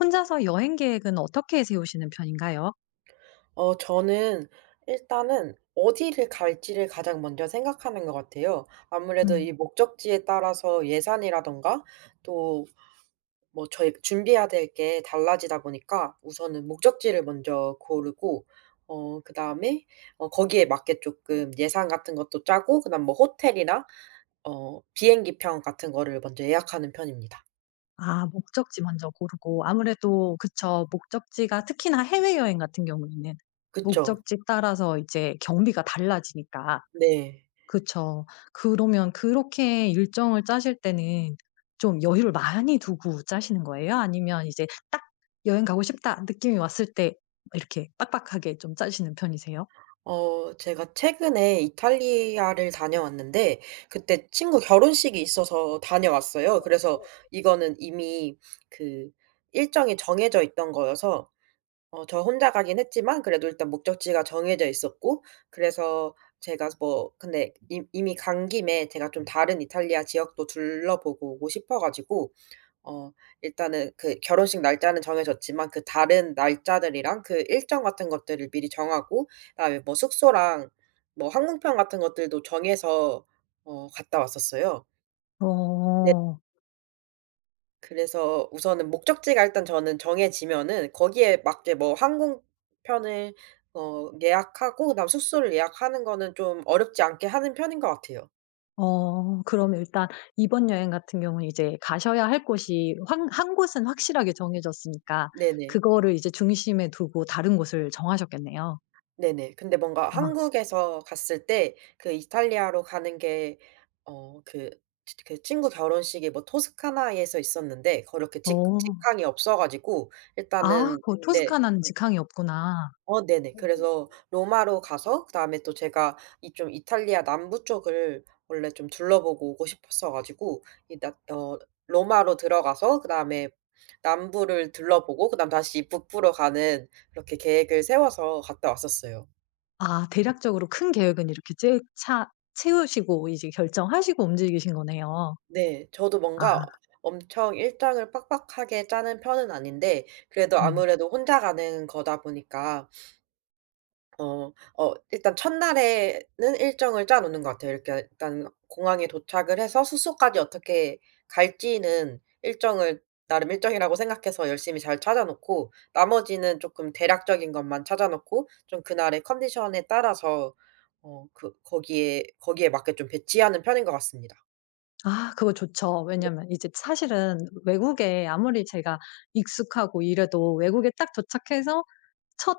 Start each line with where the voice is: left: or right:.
left: 혼자서 여행 계획은 어떻게 세우시는 편인가요?
right: 저는 일단은 어디를 갈지를 가장 먼저 생각하는 것 같아요. 아무래도
left: 음.
right: 이 목적지에 따라서 예산이라든가 또 뭐 저희 준비해야 될 게 달라지다 보니까 우선은 목적지를 먼저 고르고, 그다음에 거기에 맞게 조금 예산 같은 것도 짜고, 그다음 뭐 호텔이나 비행기 편 같은 거를 먼저 예약하는 편입니다.
left: 아, 목적지 먼저 고르고 아무래도 그쵸. 목적지가 특히나 해외여행 같은 경우에는
right: 그쵸.
left: 목적지 따라서 이제 경비가 달라지니까.
right: 네.
left: 그쵸. 그러면 그렇게 일정을 짜실 때는 좀 여유를 많이 두고 짜시는 거예요? 아니면 이제 딱 '여행 가고 싶다.' 느낌이 왔을 때 이렇게 빡빡하게 좀 짜시는 편이세요?
right: 제가 최근에 이탈리아를 다녀왔는데, 그때 친구 결혼식이 있어서 다녀왔어요. 그래서 이거는 이미 그 일정이 정해져 있던 거여서, 저 혼자 가긴 했지만 그래도 일단 목적지가 정해져 있었고, 그래서 제가 뭐 근데 이 이미 간 김에 제가 좀 다른 이탈리아 지역도 둘러보고 오고 싶어 가지고, 어 일단은 그 결혼식 날짜는 정해졌지만 그 다른 날짜들이랑 그 일정 같은 것들을 미리 정하고, 그다음에 뭐 숙소랑 뭐 항공편 같은 것들도 정해서 갔다 왔었어요. 네.
left: 어.
right: 그래서 우선은 목적지가 일단 저는 정해지면은 거기에 맞게 뭐 항공편을 예약하고, 그다음 숙소를 예약하는 거는 좀 어렵지 않게 하는 편인 것 같아요.
left: 그럼 일단 이번 여행 같은 경우는 이제 가셔야 할 곳이 한 한 곳은 확실하게 정해졌으니까
right: 네네.
left: 그거를 이제 중심에 두고 다른 곳을 정하셨겠네요.
right: 네네. 근데 뭔가
left: 아.
right: 한국에서 갔을 때 그 이탈리아로 가는 게 어 그 치 그 친구 결혼식이 뭐 토스카나에서 있었는데, 그렇게 직
left: 오.
right: 직항이 없어 가지고
left: 아,
right: 일단은.
left: 그
right: 네.
left: 토스카나는 네. 직항이 없구나.
right: 네네. 그래서 로마로 가서 그다음에 또 제가 이 좀 이탈리아 남부 쪽을 원래 좀 둘러보고 오고 싶었어 가지고, 이 나 어 로마로 들어가서 그다음에 남부를 둘러보고 그다음 다시 북부로 가는, 그렇게 계획을 세워서 갔다 왔었어요.
left: 아, 대략적으로 큰 계획은 이렇게 쬐 차 채우시고 이제 결정하시고 움직이신 거네요.
right: 네. 저도
left: 아.
right: 뭔가 엄청 일정을 빡빡하게 짜는 편은 아닌데 그래도
left: 음.
right: 아무래도 혼자 가는 거다 보니까 어 일단 첫날에는 일정을 짜 놓는 것 같아요. 이렇게 일단 공항에 도착을 해서 숙소까지 어떻게 갈지는 일정을 나름 일정이라고 생각해서 열심히 잘 찾아 놓고, 나머지는 쪼끔 대략적인 것만 찾아 놓고 좀 그날의 컨디션에 따라서 거기에 맞게 좀 배치하는 편인 것 같습니다.
left: 아, 그거 좋죠.
right: 네.
left: 왜냐면 이제 사실은 외국에 아무리 제가 익숙하고 이래도 외국에 딱 도착해서 첫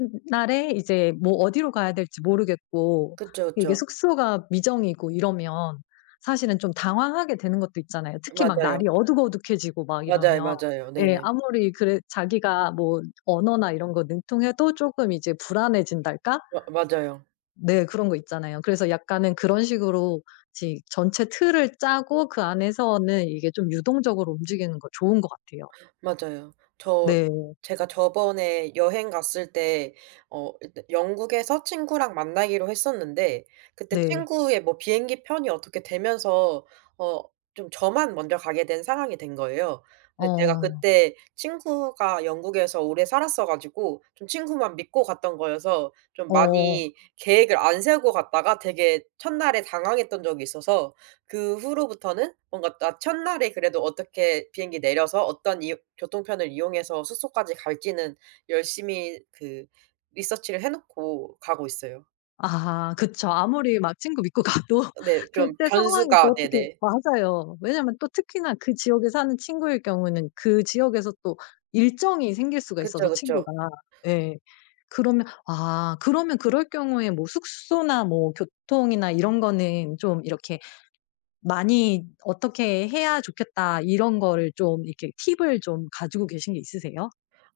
left: 날에 이제 뭐 어디로 가야 될지 모르겠고
right: 그쵸,
left: 이게
right: 그쵸.
left: 숙소가 미정이고 이러면 사실은 좀 당황하게 되는 것도 있잖아요. 특히 막
right: 맞아요.
left: 날이 어둑어둑해지고 막
right: 맞아요,
left: 이러면
right: 맞아요.
left: 예,
right: 네네.
left: 아무리 그래 자기가 뭐 언어나 이런 거 능통해도 조금 이제 불안해진달까?
right: 마 맞아요.
left: 네, 그런 거 있잖아요. 그래서 약간은 그런 식으로 지 전체 틀을 짜고 그 안에서는 이게 좀 유동적으로 움직이는 거 좋은 것 같아요.
right: 맞아요. 저
left: 네.
right: 제가 저번에 여행 갔을 때 일단 영국에서 친구랑 만나기로 했었는데, 그때
left: 네.
right: 친구의 뭐 비행기 편이 어떻게 되면서 어 좀 저만 먼저 가게 된 상황이 된 거예요. 근데 제가
left: 어.
right: 그때 친구가 영국에서 오래 살았어 가지고 좀 친구만 믿고 갔던 거여서 좀
left: 어.
right: 많이 계획을 안 세우고 갔다가 되게 첫날에 당황했던 적이 있어서, 그 후로부터는 뭔가 나 첫날에 그래도 어떻게 비행기 내려서 어떤 이용 교통편을 이용해서 숙소까지 갈지는 열심히 그 리서치를 해 놓고 가고 있어요.
left: 아, 그쵸. 아무리 막 친구 믿고 가도
right: 네. 좀
left: 그때 상황이 또
right: 변수가.
left: 어떻게
right: 네네.
left: 맞아요. 왜냐면 또 특히나 그 지역에 사는 친구일 경우에는 그 지역에서 또 일정이 생길 수가 있어서
right: 그쵸, 그쵸.
left: 친구가. 예. 그러면 아, 그러면 그럴 경우에 뭐 숙소나 뭐 교통이나 이런 거는 좀 이렇게 많이 '어떻게 해야 좋겠다.' 이런 거를 좀 이렇게 팁을 좀 가지고 계신 게 있으세요?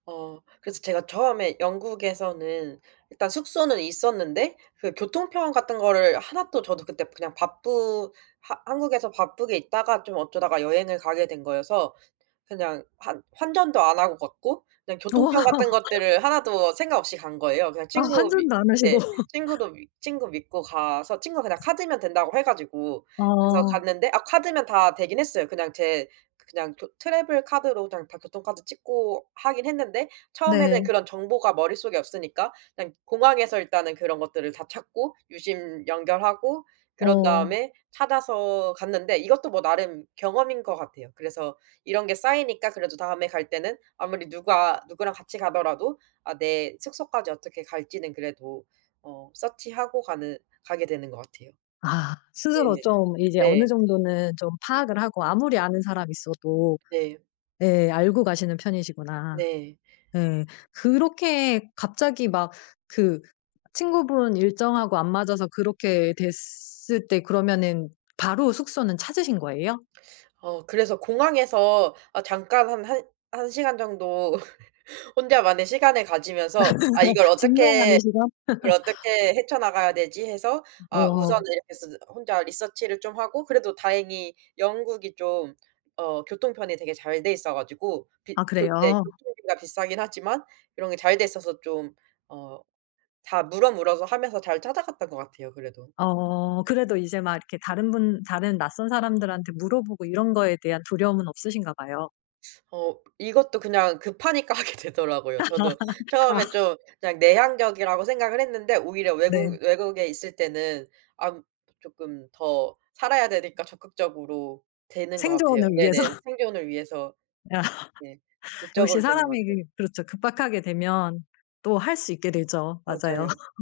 right: 그래서 제가 처음에 영국에서는 일단 숙소는 있었는데 그 교통편 같은 거를 하나도, 저도 그때 그냥 바쁘 하 한국에서 바쁘게 있다가 좀 어쩌다가 여행을 가게 된 거여서, 그냥 환 환전도 안 하고 갔고 그냥 교통편
left: 어,
right: 같은 것들을 하나도 생각 없이 간 거예요. 그냥
left: 아
right: 친구 믿
left: 환전도 안 하시고.
right: 네. 친구 믿고 가서, 친구가 그냥 카드면 된다고 해 가지고 그래서
left: 어.
right: 갔는데, 아, 카드면 다 되긴 했어요. 그냥 제 그냥 교 트래블 카드로 그냥 다 교통카드 찍고 하긴 했는데, 처음에는
left: 네.
right: 그런 정보가 머릿속에 없으니까 그냥 공항에서 일단은 그런 것들을 다 찾고 유심 연결하고, 그런
left: 어.
right: 다음에 찾아서 갔는데 이것도 뭐 나름 경험인 것 같아요. 그래서 이런 게 쌓이니까 그래도 다음에 갈 때는 아무리 누가 누구랑 같이 가더라도, 아, 내 숙소까지 어떻게 갈지는 그래도 서치하고 가는 가게 되는 것 같아요.
left: 아, 스스로
right: 네네.
left: 좀 이제 어느
right: 네.
left: 정도는 좀 파악을 하고 아무리 아는 사람 있어도
right: 네.
left: 예 알고 가시는 편이시구나.
right: 네.
left: 예. 그렇게 갑자기 막 그 친구분 일정하고 안 맞아서 그렇게 됐을 때 그러면은 바로 숙소는 찾으신 거예요?
right: 그래서 공항에서, 아, 잠깐 한 한 시간 정도 혼자만의 시간을 가지면서, '아, 이걸
left: 진정하는
right: 어떻게
left: 시간?
right: 이걸 어떻게 헤쳐나가야 되지?' 해서, 아,
left: 어.
right: 우선은 이렇게 해서 혼자 리서치를 좀 하고, 그래도 다행히 영국이 좀 교통편이 되게 잘 돼 있어 가지고, 비
left: 아,
right: 교네
left: 그래요?
right: 교통비가 비싸긴 하지만 이런 게 잘 돼 있어서 좀 어 다 물어물어서 하면서 잘 찾아갔던 것 같아요 그래도.
left: 어 그래도 이제 막 이렇게 다른 분 다른 낯선 사람들한테 물어보고 이런 거에 대한 두려움은 없으신가 봐요.
right: 이것도 그냥 급하니까 하게 되더라고요. 저도 처음에
left: 아.
right: 좀 그냥 내향적이라고 생각을 했는데, 오히려
left: 네.
right: 외국 외국에 있을 때는, 아, 조금 더 살아야 되니까 적극적으로 되는 것 같아요.
left: 생존을 위해서.
right: 네네. 생존을 위해서, 네,
left: 역시
right: 적극적으로 되는 것
left: 사람이
right: 같아요.
left: 그 그렇죠. 급박하게 되면 또 할 수 있게 되죠. 맞아요.
right: 맞아요.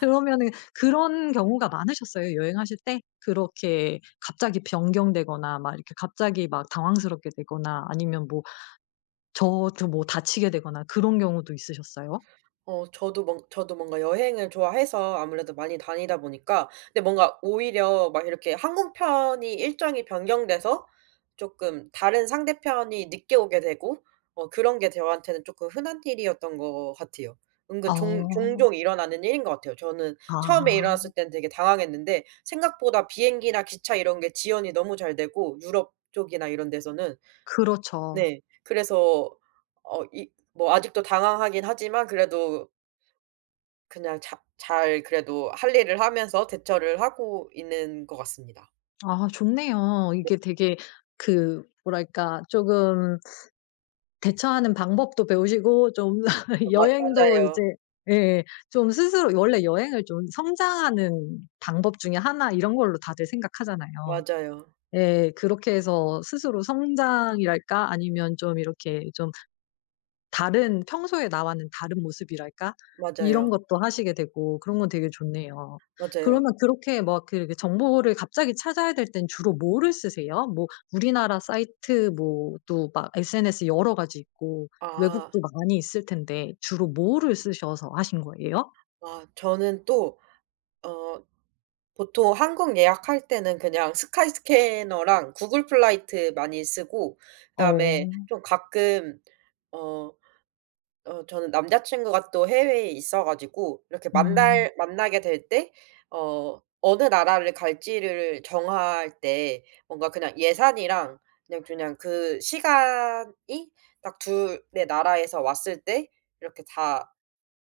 left: 그러면은 그런 경우가 많으셨어요? 여행하실 때? 그렇게 갑자기 변경되거나 막 이렇게 갑자기 막 당황스럽게 되거나 아니면 뭐 저도 뭐 다치게 되거나 그런 경우도 있으셨어요?
right: 저도 뭔가 여행을 좋아해서 아무래도 많이 다니다 보니까, 근데 뭔가 오히려 막 이렇게 항공편이 일정이 변경돼서 조금 다른 상대편이 늦게 오게 되고, 그런 게 저한테는 조금 흔한 일이었던 것 같아요. 은근 종
left: 어.
right: 종종 일어나는 일인 것 같아요. 저는 처음에
left: 아,
right: 일어났을 땐 되게 당황했는데, 생각보다 비행기나 기차 이런 게 지연이 너무 잘 되고 유럽 쪽이나 이런 데서는.
left: 그렇죠.
right: 네. 그래서, 어 이 뭐 아직도 당황하긴 하지만 그래도 그냥 자 잘 그래도 할 일을 하면서 대처를 하고 있는 것 같습니다.
left: 아, 좋네요.
right: 네.
left: 이게 되게 그 뭐랄까 쪼금 대처하는 방법도 배우시고 좀
right: 맞
left: 여행도 이제
right: 맞아요.
left: 예, 예. 좀 스스로 원래 여행을 좀 성장하는 방법 중에 하나 이런 걸로 다들 생각하잖아요.
right: 맞아요.
left: 예. 그렇게 해서 스스로 성장이랄까 아니면 좀 이렇게 좀 다른 평소에 나와는 다른 모습이랄까? 이런
right: 맞아요.
left: 것도 하시게 되고 그런 건 되게 좋네요. 그러면
right: 맞아요.
left: 그렇게 막 그 이렇게 정보를 갑자기 찾아야 될 땐 주로 뭐를 쓰세요? 뭐 우리나라 사이트 뭐 또 막 SNS 여러 가지 있고
right: 아.
left: 외국도 많이 있을 텐데 주로 뭐를 쓰셔서 하신 거예요?
right: 아, 저는 또 어 보통 항공 예약할 때는 그냥 스카이스캐너랑 구글 플라이트 많이 쓰고, 그다음에
left: 어.
right: 좀 가끔 어 저는 남자 친구가 또 해외에 있어 가지고 이렇게
left: 음.
right: 만날 만나게 될 때 어느 나라를 갈지를 정할 때 뭔가 그냥 예산이랑 그냥 그 시간이 딱 둘의 나라에서 왔을 때 이렇게 다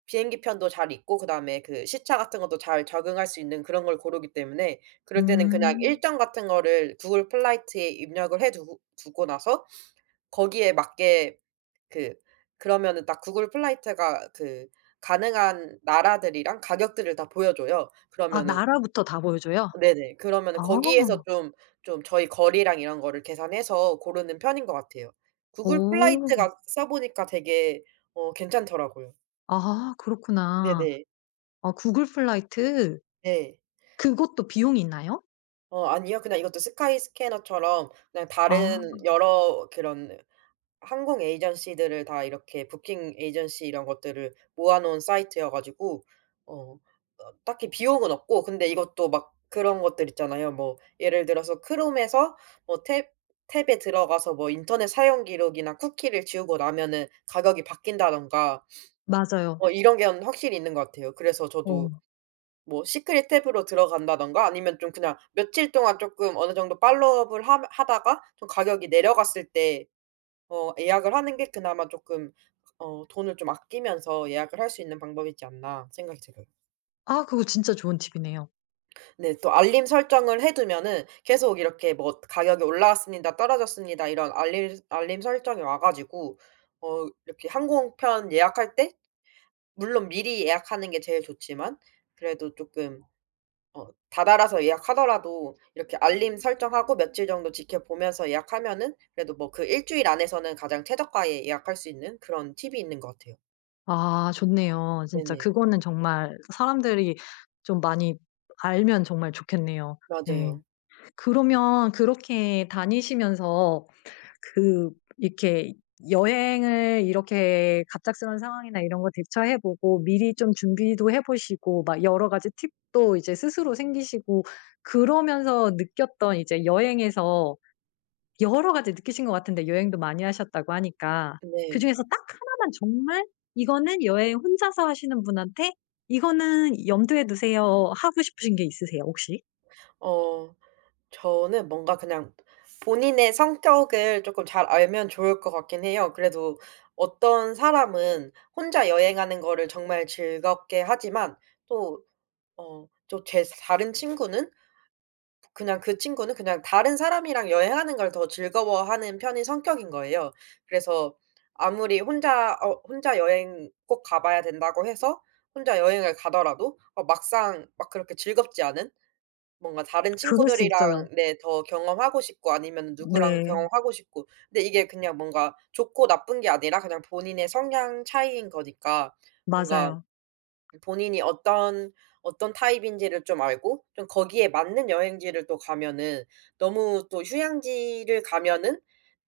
right: 비행기 편도 잘 있고, 그다음에 그 시차 같은 것도 잘 적응할 수 있는 그런 걸 고르기 때문에, 그럴 때는 그냥
left: 음.
right: 일정 같은 거를 구글 플라이트에 입력을 해 두고 나서 거기에 맞게, 그 그러면은 딱 구글 플라이트가 그 가능한 나라들이랑 가격들을 다 보여줘요.
left: 아,
right: 그러면은,
left: 나라부터 다 보여줘요?
right: 네네, 그러면은
left: 아.
right: 거기에서 좀 저희 거리랑 이런 거를 계산해서 고르는 편인 것 같아요. 구글
left: 오.
right: 플라이트가 써 보니까 되게 괜찮더라고요.
left: 아, 그렇구나.
right: 네네.
left: 아, 구글 플라이트
right: 네.
left: 그것도 비용이 있나요?
right: 아니요. 그냥 이것도 스카이스캐너처럼 그냥 다른
left: 아,
right: 여러 그런 항공 에이전시들을 다 이렇게 부킹 에이전시 이런 것들을 모아 놓은 사이트여 가지고 어 딱히 비용은 없고, 근데 이것도 막 그런 것들 있잖아요. 뭐 예를 들어서 크롬에서 뭐 탭 탭에 들어가서 뭐 인터넷 사용 기록이나 쿠키를 지우고 나면은 가격이 바뀐다든가,
left: 맞아요.
right: 이런 게 연 확실히 있는 것 같아요. 그래서
left: 어.
right: 저도 뭐 시크릿 탭으로 들어간다든가, 아니면 좀 그냥 며칠 동안 쪼끔 어느 정도 팔로우업을 함 하다가 좀 가격이 내려갔을 때 예약을 하는 게 그나마 조금 돈을 좀 아끼면서 예약을 할 수 있는 방법이지 않나 생각이 들어요.
left: 아, 그거 진짜 좋은 팁이네요.
right: 네, 또 알림 설정을 해 두면은 계속 이렇게 뭐 "가격이 올라왔습니다. 떨어졌습니다." 이런 알림 설정이 와 가지고 이렇게 항공편 예약할 때, 물론 미리 예약하는 게 제일 좋지만 그래도 조금 다다라서 예약하더라도 이렇게 알림 설정하고 며칠 정도 지켜보면서 예약하면은, 그래도 뭐 그 일 주일 안에서는 가장 최저가에 예약할 수 있는 그런 팁이 있는 것 같아요.
left: 아, 좋네요. 진짜
right: 네네.
left: 그거는 정말 사람들이 좀 많이 알면 정말 좋겠네요. 네.
right: 맞아요.
left: 그러면 그렇게 다니시면서 그 이렇게 여행을 이렇게 갑작스러운 상황이나 이런 거 대처해 보고 미리 좀 준비도 해 보시고 막 여러 가지 팁도 이제 스스로 생기시고 그러면서 느꼈던 이제 여행에서 여러 가지 느끼신 것 같은데 여행도 많이 하셨다고 하니까.
right: 네.
left: 그중에서 딱 하나만 정말 '이거는 여행 혼자서 하시는 분한테 이거는 염두에 두세요.' 하고 싶으신 게 있으세요 혹시?
right: 어 저는 뭔가 그냥 본인의 성격을 쪼끔 잘 알면 좋을 것 같긴 해요. 그래도 어떤 사람은 혼자 여행하는 거를 정말 즐겁게 하지만, 또 또 제 다른 친구는, 그냥 그 친구는 그냥 다른 사람이랑 여행하는 걸 더 즐거워하는 편인 성격인 거예요. 그래서 아무리 혼자 여행 꼭 가 봐야 된다고 해서 혼자 여행을 가더라도 막상 막 그렇게 즐겁지 않은, 뭔가 다른
left: 그럴 수 있어요.
right: 친구들이랑, 네, 더 경험하고 싶고 아니면 누구랑
left: 네.
right: 경험하고 싶고, 근데 이게 그냥 뭔가 좋고 나쁜 게 아니라 그냥 본인의 성향 차이인 거니까, 뭔가
left: 맞아요.
right: 본인이 어떤 타입인지를 좀 알고 좀 거기에 맞는 여행지를 또 가면은, 너무 또 휴양지를 가면은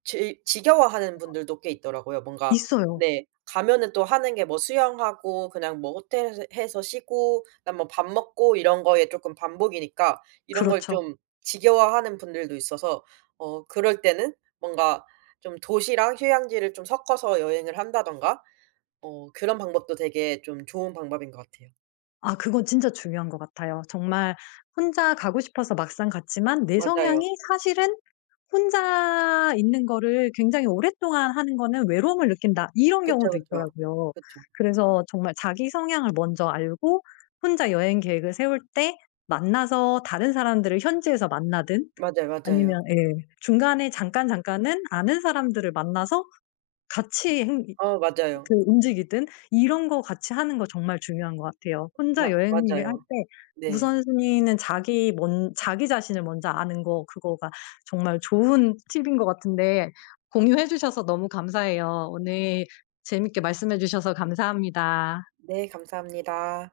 right: 지 지겨워하는 분들도 꽤 있더라고요. 뭔가.
left: 있어요.
right: 네. 가면은 또 하는 게 뭐 수영하고 그냥 뭐 호텔에서 해서 쉬고, 그다음 뭐 밥 먹고, 이런 거에 쪼끔 반복이니까, 이런 걸
left: 그렇죠.
right: 좀 지겨워하는 분들도 있어서 그럴 때는 뭔가 좀 도시랑 휴양지를 좀 섞어서 여행을 한다든가 그런 방법도 되게 좀 좋은 방법인 것 같아요.
left: 아, 그건 진짜 중요한 것 같아요. 정말 혼자 가고 싶어서 막상 갔지만 내 성향이
right: 맞아요.
left: 사실은 '혼자 있는 거를 굉장히 오랫동안 하는 거는 외로움을 느낀다.' 이런
right: 그쵸,
left: 경우도
right: 그쵸.
left: 있더라고요.
right: 그쵸.
left: 그래서 정말 자기 성향을 먼저 알고 혼자 여행 계획을 세울 때 만나서 다른 사람들을 현지에서 만나든
right: 맞아요,
left: 아니면
right: 맞아요.
left: 예 중간에 잠깐 잠깐은 아는 사람들을 만나서 같이 행
right: 맞아요.
left: 그 움직이든 이런 거 같이 하는 거 정말 중요한 것 같아요.
right: 마
left: 혼자 여행을 할
right: 맞아요.
left: 때
right: 네.
left: 우선순위는 자기 먼 자기 자신을 먼저 아는 거 그거가 정말 좋은 팁인 것 같은데 공유해 주셔서 너무 감사해요. 오늘 재밌게 말씀해 주셔서 감사합니다.
right: 네, 감사합니다.